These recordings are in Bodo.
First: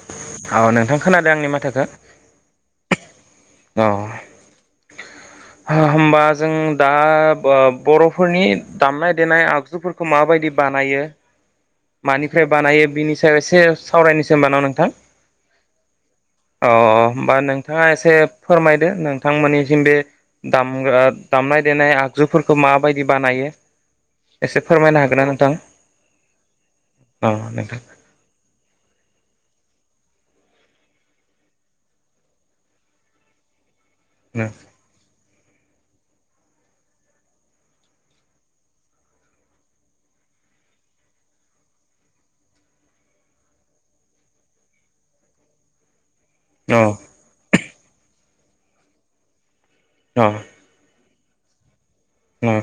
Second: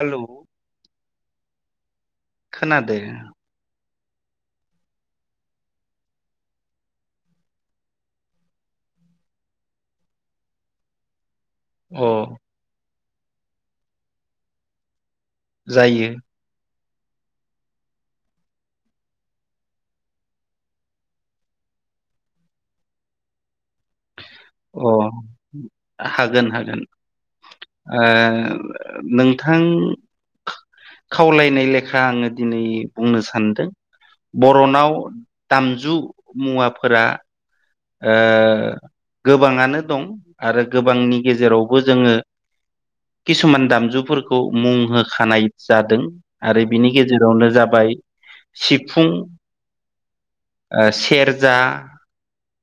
हेलौ औ नोंथां खोनादों आंनि माथोखौ? खोनादो। अ होमबा जों दा बर'फोरनि दामनाय देनाय आगजुफोरखौ माबायदि बानायो अ मानिफ्राय बानायो बिनि सायाव एसे सावरायनोसै ओमबा न' नोंथां। जायो। औ। होमबा नोंथाङा एसे फोरमायदो नोंथांमोननिथिं बे दामग्रा दामनाय देनाय आग - जुफोरखौ माबायदि बानायो एसे अ फोरमायनो हागोन ना नोंथां? हागोन ओ अ नोंथां नोंथां खावलायनाय लेखा आङो दिनै बुंनो सानदों। बर'नाव दामजु मुवाफोरा ओ गोबाङानो दं आरो गोबांनि गेजेरावबो जोङो किसुमान दामजुफोरखौ मुं होखानाय जादों। आरो अ बिनि गेजेरावनो जाबाय सिफुं औ ओ सेरजा नं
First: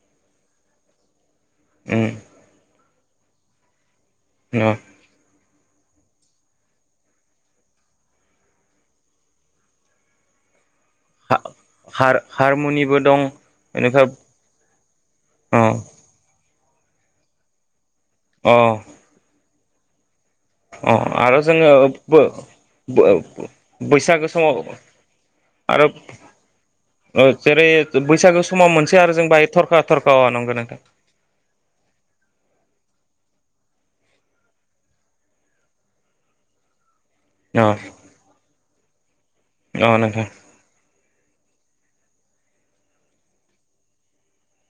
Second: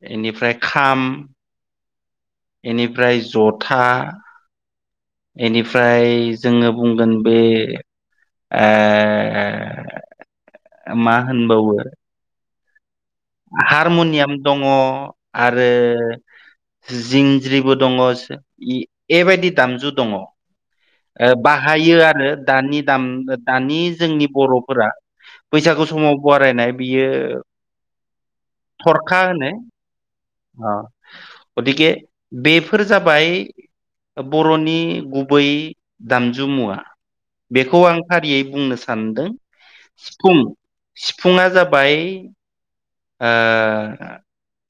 बेनिफ्राय खाम उम बेनिफ्राय जथा बेनिफ्राय जोङो बुंगोन बे ए मा होनबावो हारमनिबो हारमनियाम दङ अ आरो जिंज्रिबो दङ अ एबायदि दामजु दङ अ आरो जोङो बाहायो बो आरो दानि बो दाम दानि बैसागो जोंनि समाव बर'फोरा बैसागु आरो समाव बरायनाय बियो ओ जेरै बैसागो समाव मोनसे आरो थरखा जों बाहाय होनो थरखा थरखा नंगौ अ नोंथां गथिखे बे बेफोर जाबाय बर'नि गुबै दामजुुमुवा अ बेखौ आं फारियै बुंनो सानदों अ नंगौ सिफुं सिफुङा जाबाय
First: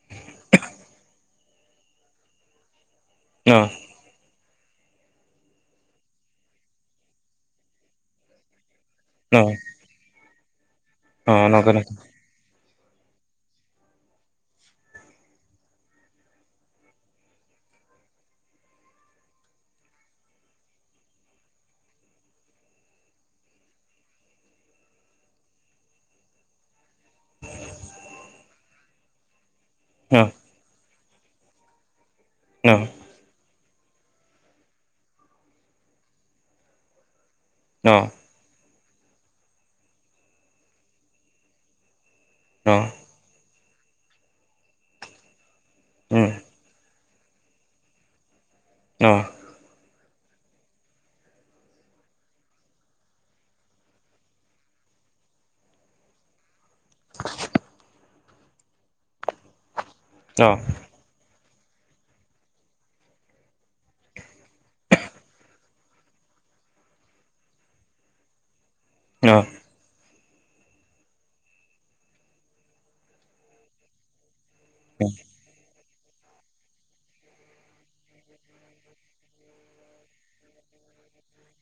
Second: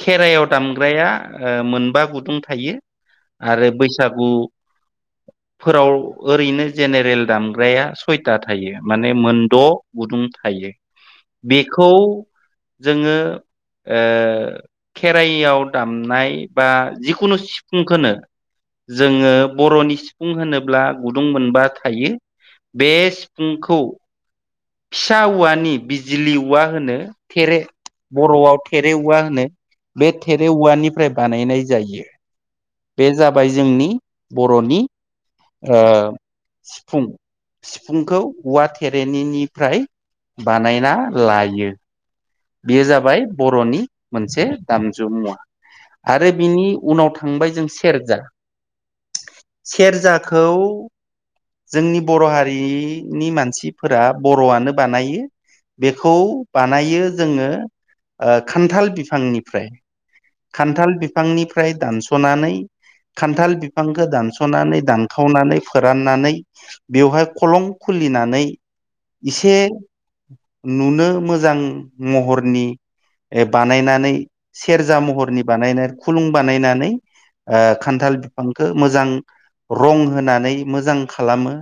खेराइायाव दामग्राया मोनबा गुदुं थायो अ आरो बैसागु फोराव ओरैनो जेनेरेल दामग्राया सयथा थायो माने मोनद' गुदुं थायो अ नंग बेखौ नथौ जोङो ओ खेराइयाव दामनाय बा जिखुनु सिफुंखौनो जोङो बर'नि सिफुं होनोब्ला गुदुं मोनबा थायो बे सिफुंखौ फिसा औवानि बिजुलि औवा होनो थेरे बर'आव थेरेववा होनो बे अ थेरेववानिफ्राय बानायनाय जायो अ बे जाबाय जोंनि बर'नि सिफुं अ सिफुंखौ औवा थेरेनिनिफ्राय बानायना लायो बेयो जाबाय बर'नि मोनसे दामजु मुवा उम आरो बिनि उनाव थां थांबाय जों सेरजा अ सेरजाखौ जोंनि बर' हारिनि मानसिफोरा बर'आनो बानायो बेखौ बानायो जोङो खान्थाल बिफांनिफ्राय अ खान्थाल बिफांनिफ्राय दानस'नानै खान्थाल बिफांखौ दानस'नानै दानखावनानै फोराननानै बेवहाय खं खुलि सुलिनानै अ इसे नुनो मोजां महरनि बानायनानै सेरजा महरनि बानायनानै खुलुं बानायनानै खान्थाल बिफांखौ मोजां रं होनानै मोजां खालामो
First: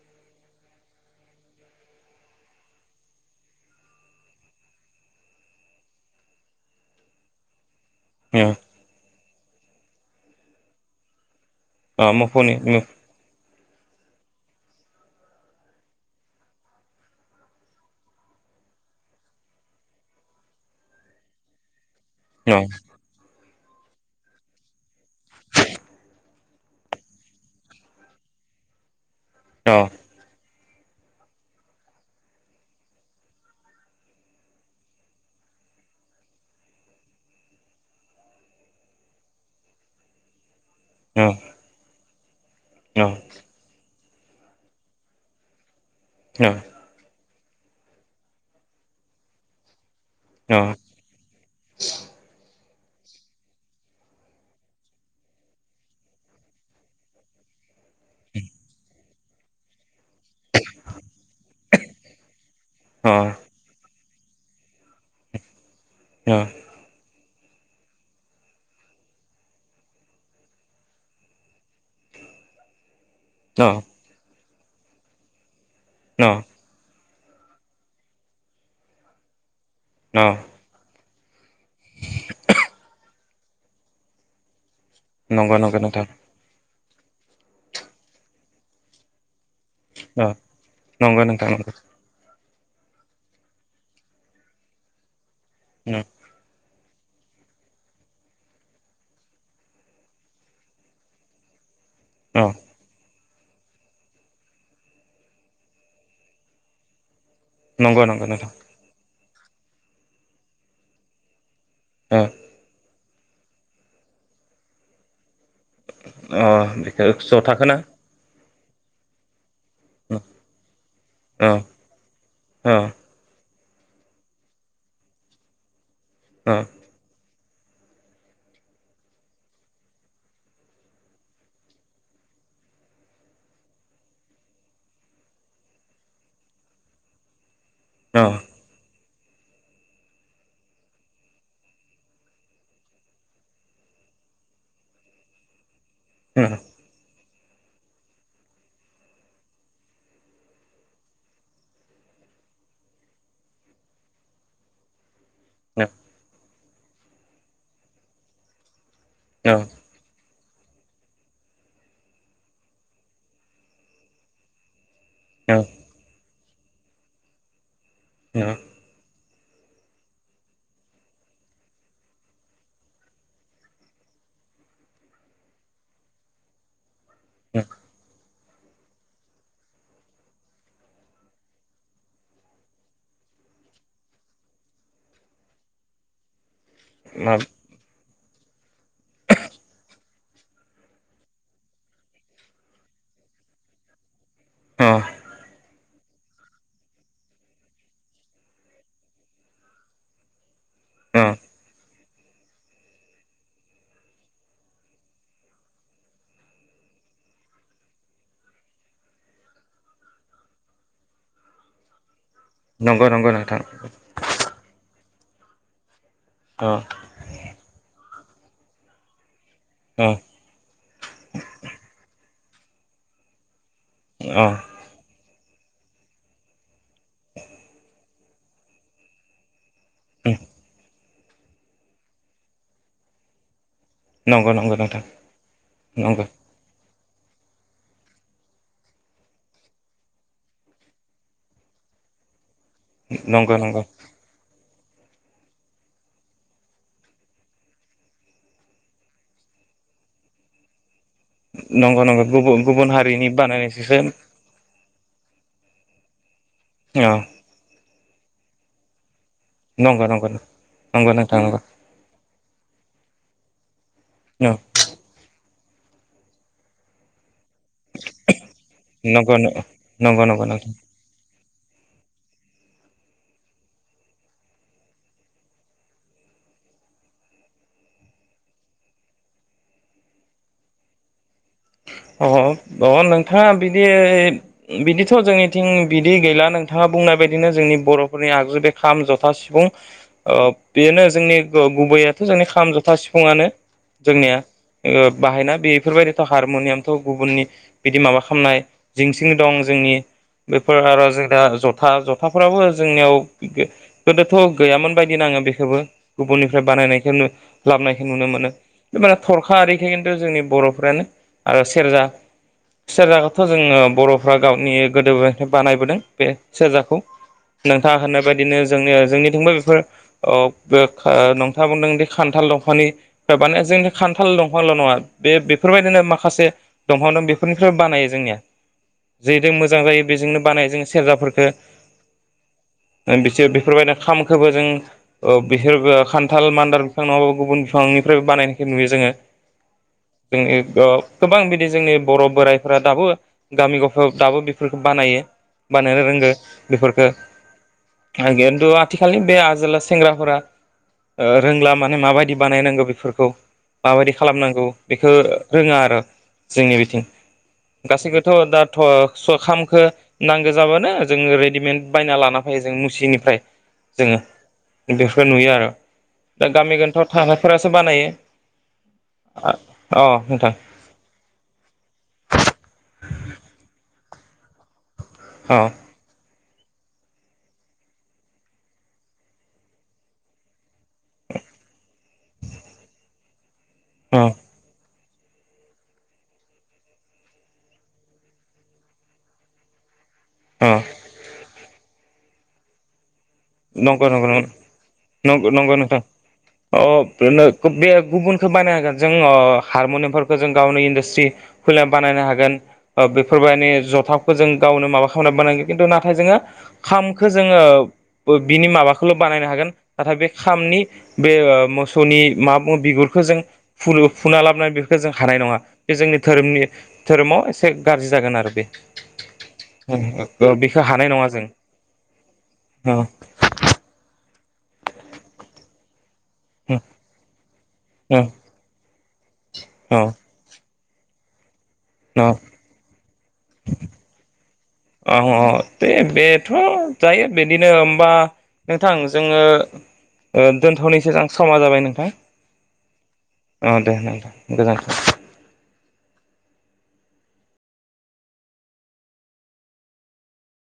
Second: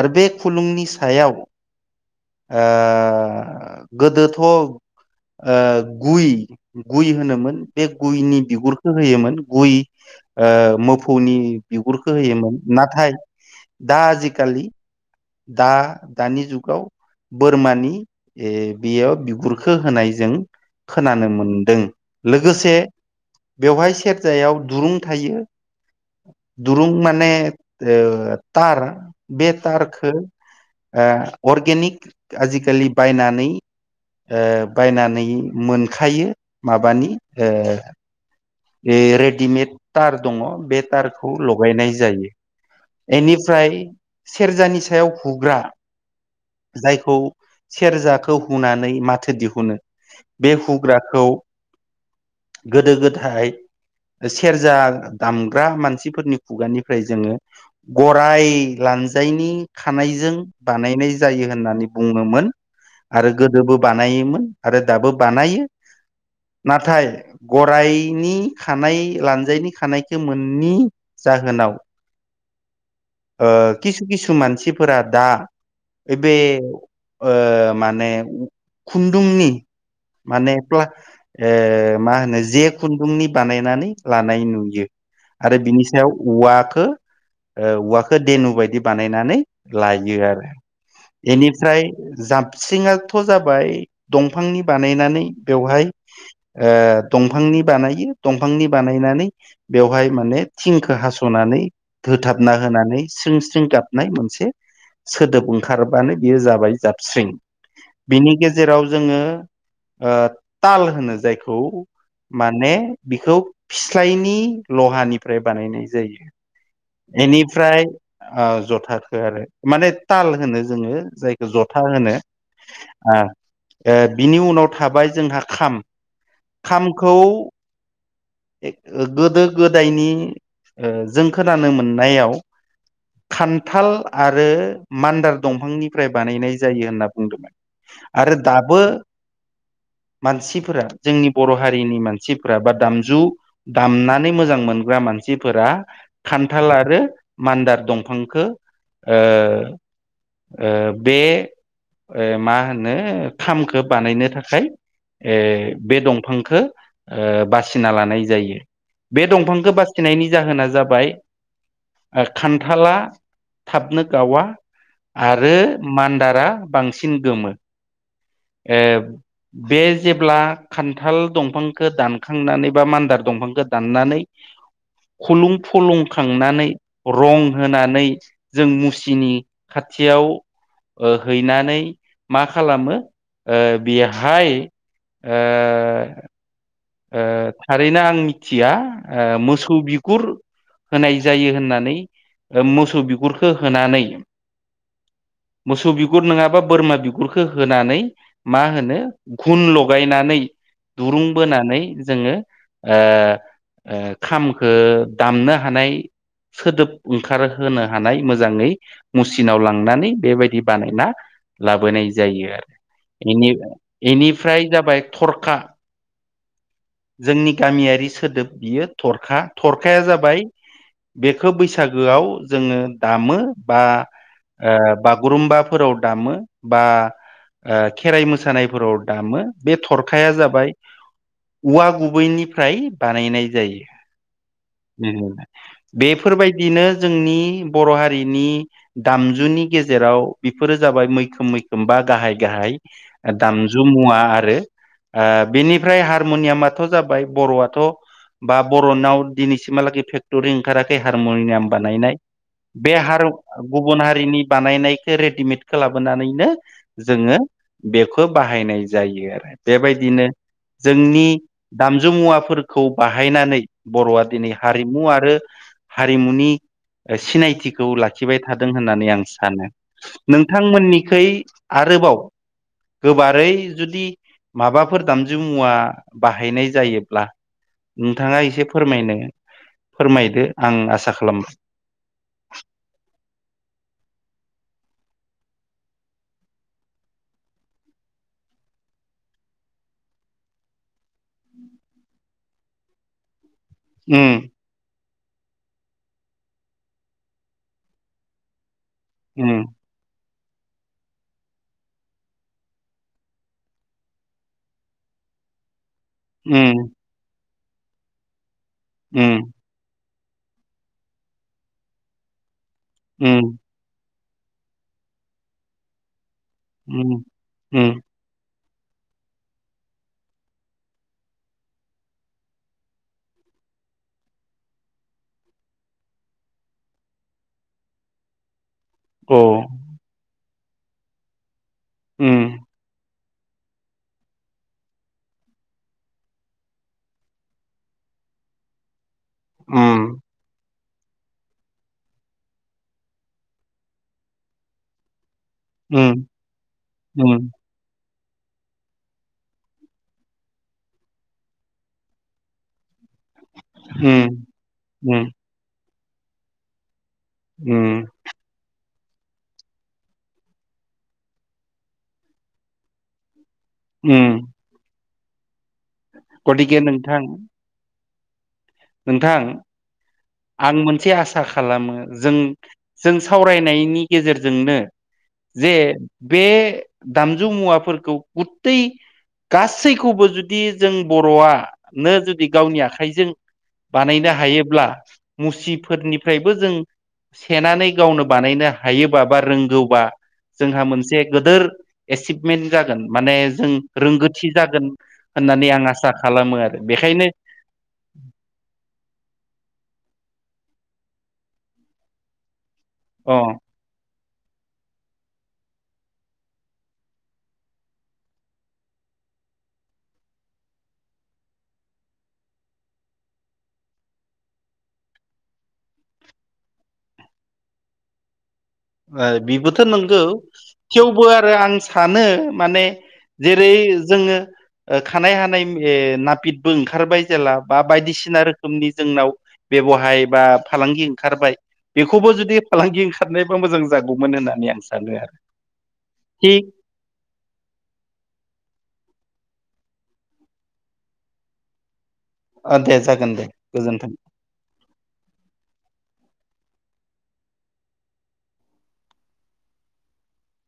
आरो बे खुलुंनि सायाव गोदो थ गुइ गुइ होनोमोन बे गुयनि बिगुरखौ होयोमोन गुइ मोफौनि अ बिगुरखो मोफौनि होयोमोन मो नाथाय दा आजिखालि दा दानि जुगाव बोरमानि बेयाव बिगुरखो होनाय जों खोनानो मोनदों अ लोगोसे बेवहाय सेरजायाव दुरुं थायो दुरं माने ओ तार बे अ तारखौ ओ अर्गेनिक आजिखालि बायनानै ओ बायनानै मोनखायो माबानि ओ ए रेडिमेड तार दङ बे अ खौ लगायनाय जायो अ बेनिफ्राय सेरजानि सायाव हुग्रा जायखौ सेरजाखौ हुनानै माथो दिहुनो बे अ हुग्राखौ गोदो गोदाय सेरजा दामग्रा मानसिफोरनि खुगानिफ्राय जोङो गराय लानजायनि खानायजों बानायनाय जायो होननानै बुङोमोन अ आरो गोदोबो बानायोमोन आरो दाबो बानायो। अ नथाय गरायनि खानाय लान्जायनि खानायखौ मोननि जाहोनाव ओ खिसु खिसु मानसिफोरा दा ऐ बे ओ माने खुन्दुंनि माने प्ला ऐ माहोनो जे खुन्दुंनि बानायनानै लानाय नुयो नंगौ आरो नंगौ बिनि नोंथां सायाव औवखौ ओ औवाखौ देनु बायदि बानायनानै लायो अ आरो नंगौ नोंथां नंगौ एनिफ्राय जाम स्रिङथ' जाबाय दंफांनि बानायनानै बेवहाय ओ दंफांनि बानायो दंफांनि बानायनानै बेवहाय माने थिंखौ हास'नानै अ होथाबना होनानै स्रिं स्रिं गाबनाय मोनसे सोदोब ओंखारबानो बेयो जाबाय जाबस्रिं नंगौ नंगौ बिनि नोंथां गेजेराव जोङो ताल ओ होनो जाय खौ ओ माने बिखौ फस्लनि ल'हानि फ्राय बानायनाय जायो। ओ स' थाखोना बेनिफ्राय ओ जथाखो आरो माने औ ताल होनो जोङो जायखौ औ जथा होनो औ ओ ए बिनि उनाव थाबाय जोंहा खाम औ खामखौ गोदो गोदायनि ओ जों खोनानो मोननायाव खान्थाल आरो मान्दार दंफांनिफ्राय बानायनाय जायो होनना बुंदोंमोन। आरो दाबो [inaudible] मानसिफोरा जोंनि बर' हारिनि मानसिफोरा बा दामजु दामनानै मोजां मोन ग्रा मानसिफोरा खान्थाल आरो मान्दार दंफांखौ ओ ओ बे ओ माहोनो खामखौ बानायनो थाखाय ए बे दंफांखौ ओ बासिना लानायजायो। बे दंफांखौ बासिनायनि जाहोना जाबाय खान्थाला थाबनो गावा आरो औ मान्दारा बांसिन गोमो। बे जेब्ला खान्थाल दंफांखौ दानखांनानै बा मान्दार दंफांखौ दाननानै [inaudible] खुलुं फलुंखांनानै रं होनानै जों मुसिनि खाथियाव ओ हैनानै मा खालामो ओ बेहाय ओ ओ थारैनो आंनि मोथिया ओ मोसौ बिगुर होनाय जायो होननानै मोसौ बिगुरखौ होनानै मोसुबि गुर नङाबा बोरमा बिगुरखौ होनानै मा होनो घुन लगायनानै औ दुरुं बोना जोङो ओ ओ खामखौ दामनो हानाय सोदोब ओंखारहोनो हानाय मोजाङै मुसिनाव लांनानै बेबायदि बानायना लाबोनाय जायो आरो, नंगौ नंगौ एनि नोंथां एनिफ्राय जाबाय थरखा औ जोंनि गामियारि सोदोब बियो थरखा थरखाया औ जाबाय बेखौ बैसागोआव जोङो दामो। बा औ ओ बागुरुम्बाफोराव दामो बा ओ खेराइ मोसानायफोराव दामो बे थरखाया जाबाय औवा गुबैनिफ्राय बानायनाय नंगौ नंगौ नोंथां जायो। नंगौ बेफोरबायदिनो जोंनि बर' हारिनि दामजुनि गेजेराव बेफोरो जाबाय मैखोम मैखोम बा गाहाय गाहाय नंगौ नंगौ दामजु मुवा आरो ओ बेनिफ्राय हारमुनियामाथ' जाबाय बर'आथ' बा बर'नाव दिनैसिमहालागै फेक्टरि ओंखाराखै से हारमुनियाम नंगौ बानायनाय नंगौ गुबुन गुबुन बे हार हारिनि बानायनायसोसो गुबुन हारिनि बानायनाय रेडिमेडखो लाबोनानैनो औ जोंङो बेखौ बाहायनाय जायो, आरो नंगौ बेबायदिनो नंगौ नंगौ जोंनि नोंथां नंगौ दामजुुमुवाफोरखौ बाहायनानै बर'वा दिनै नंगौ हारिमु आरो हारिमुनि सिनाय थिखौ लाखिबाय थादों होननानै आं नंगौ सानो, नंगौ नंगौ नोंथां नोंथांमोननिखै आरोबाव गोबारै जुदि माबाफोर दामजु मुवा बाहायनाय जायोब्ला नोंथांङा एसे फोरमायनो फोरमायदो आं आसा खालामबाय, अ अ नोंथांङा बिदि बिदिथ' जोंनिथिं बिदि गैला नोंथांङा बुंनाय बायदिनो जोंनि बर'फोरनि आगजु बे खाम, जथा, सिफुं, ओ बेनो जोंनि ओ गुबुं बैयाथ' जोंनि खाम, जथा सिफुंआनो उम जोंनिया ओ बाहायना बेफोरबायदिथ' हारमनियाम थ'' गुबुननि बिदि माबा खामनाय जिंसिं उम दं जोंनि। बेफोर आरो जोंना जथा, जथाफोराबो जोंनियाव गो-गोदोथ' गैयामोन बादि नांङो बेखौबो गुबुननिफ्राय उम बानायनायखो लाबनायखो नुनो मोनो बे माने उम थरखा आरिखो जोंनि बर'फोरानो आरो सेर्जा सेरजाखौथ' जोंङो बर' फोरा गावनि गोदो बानायबोदों बे सेरजाखौ नोंथांङा होननाय बायदिनो जों जोंनिथिंबो बेफोर ओ बे आ नोंथांङा बुंदों खान्थाल दंफांनि [inaudible] जोंनि खान्थाल दंफांल' नंङा बे-बेफोरबायदिनो माखा से दंफां दं बेफोरनिफ्रायबो बानायो जोंनिया जेदों मोजां जायो, बेजोंनो बानायो, जों सेर्जाफोरखो उम बिसोर बेफोरबायदिनो खामखोबो जों ओ बिसोरबो खान्थाल, मान्दार बिफां नंङाबो गुबुन बिफां फ्रायबो बानायनायखौ नुयो, जोंनि बे गोबां बिदि जोंनि बर' बोराइफोरा दाबो गामि ग'फायाव दाबो बेफोरखौ बानायो‌। बानायनो रोंगो बेफोरखो किनतु आथिखालनि बे आजोला सेंग्राफोरा ओ रोंला माने माबायदि बानायनांगौ बेफोर खौ औ माबायदि खालामनांगौ बेखौ रोंङा आरो जोंनि बिथिं गासैखौथ' दाथ' स खामखो नांगो जाबानो जोंङो रेडिमेड बायना लाना फै जों मुसिनिफ्राय जोंङो बेफोरखौ नुयो आर' दा गामि गतिके गोनथाव नोंथां थाग्राफोरासो बानायो नोंथां अ नोंथां आं मोनसे आ आसा खालामो जों-जों सावरायनायनि गेजेरजोंनो अ जे बे दामजु मुवाफोरखौ गुतै गासैखौबो जुदि जों बर'आ नो जुदि गावनि आखाइजों अ बानायनो हायोब्ला, मुसिफोरनिफ्रायबो जों सेनानै गावनो बानायनो हायोबा, बा रोंगौबा, अ जोंहा मोनसे गिदोर एसिभमेन्ट जागोन। माने जों नंगौ नंगौ नंगौ रोंगोथि जागोन नंगौ होननानै नंगौ आं नोंथां आसा खालामो आरो अ बेखायनो बे गुबुनखौ बानायनो हागोन जों अ हारम'नियामफोरखौ जों गावनि इन्डास्ट्रि खुलिनानै बानायनो हागोन। अ बेफोरबायदि जथा खौ जों गावनो माबा खालामनानै बानायो खिन्थु नाथाय जोंङो खामखो जोंङो, बिनि माबाखौल' बानायनो हागोन नाथाय बे खामनि बे मोसौनि माबा बुङो बिगुरखो, जों फु-फुना लाबोनानै बेफोरखौ जों हानाय नंङा बे जोंनि धोरोमनि धोरोमाव एसे गाज्रि जागोन आरो बे, बेबोथ' नंगौ बेखौ हानाय थेवबो नङा जों आरो आं सानो, माने औ जेरै जोंङो ओ खानाय हानाय ओ ना नापितबो ओंखारबाय जेला बा बायदिसिना औ रोखोमनि जोंनाव औ बेब'हाय बा फालांगि ओंखारबाय बेखौबो औ जुदि फालांगि ओंखारनाय मोजां जागौमोन होननानै आं सानो आरो अ' दे बेथ' थिग जायो बिदिनो ओमबा नोंथां, जोङो ओ दोनथ'नो सैजां समा जाबाय नोंथां दे जागोन औ दे गोजोन्थों नोंथां गोजोनथों